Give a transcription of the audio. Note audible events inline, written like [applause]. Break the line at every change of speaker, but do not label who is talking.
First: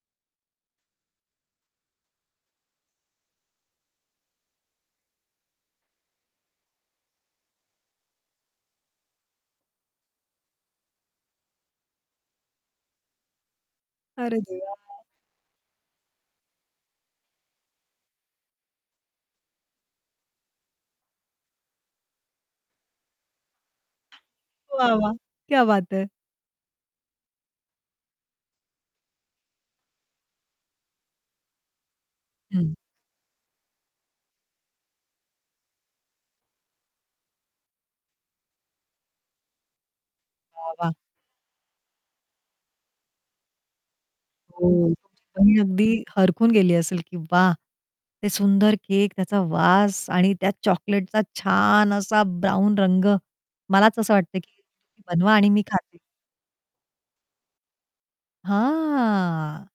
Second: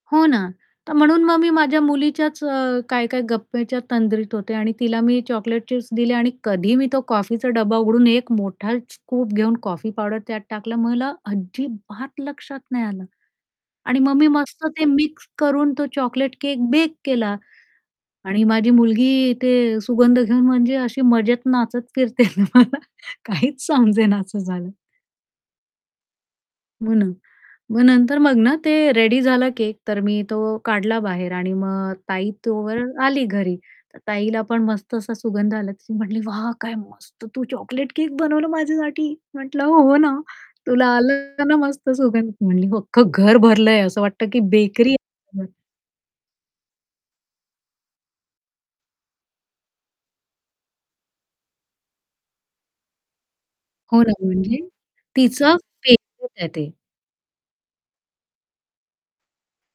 हो ना, तर म्हणून मग मी माझ्या मुलीच्याच अ, काय-काय गप्प्याच्या तंद्रीत होते आणि तिला मी चॉकलेट चिप्स दिले आणि कधी मी तो कॉफीचा डब्बा उघडून एक मोठा स्कूप घेऊन कॉफी पावडर त्यात टाकलं मला अजिबात लक्षात नाही आलं. आणि मग मी
अरे
मस्त
देवा!
ते
हां.
मिक्स करून तो चॉकलेट केक बेक केला. आणि माझी मुलगी इथे सुगंध घेऊन म्हणजे अशी मजेत नाचत फिरतये ना मला काहीच समजेना असं झालं.
वाह, वाह! क्या बात है!
म्हणून. मग नंतर मग ना, ते रेडी झालं केक, तर मी तो काढला बाहेर आणि मग ताई
हं.
तोवर आली घरी तर ताईला पण मस्त असा सुगंध आला ती म्हटली, "वाह काय मस्त तू चॉकलेट केक बनवलं माझ्यासाठी" म्हटलं, "हो ना,"
वाह,
तुला
वाह!
आलं ना, मस्त सुगंध म्हटली "हो अख्खं घर भरलंय असं वाटतं की"
हो.
"बेकरी आहे."
बहीण अगदी हरखून गेली असेल की वाह! ते सुंदर केक, त्याचा वास आणि त्या चॉकलेटचा छान असा ब्राउन रंग मलाच
हो
असं
ना,
वाटतंय की
म्हणजे
तुम्ही बनवा
तीच
आणि मी
[unintelligible]
खाते.
आहे ते.
हां.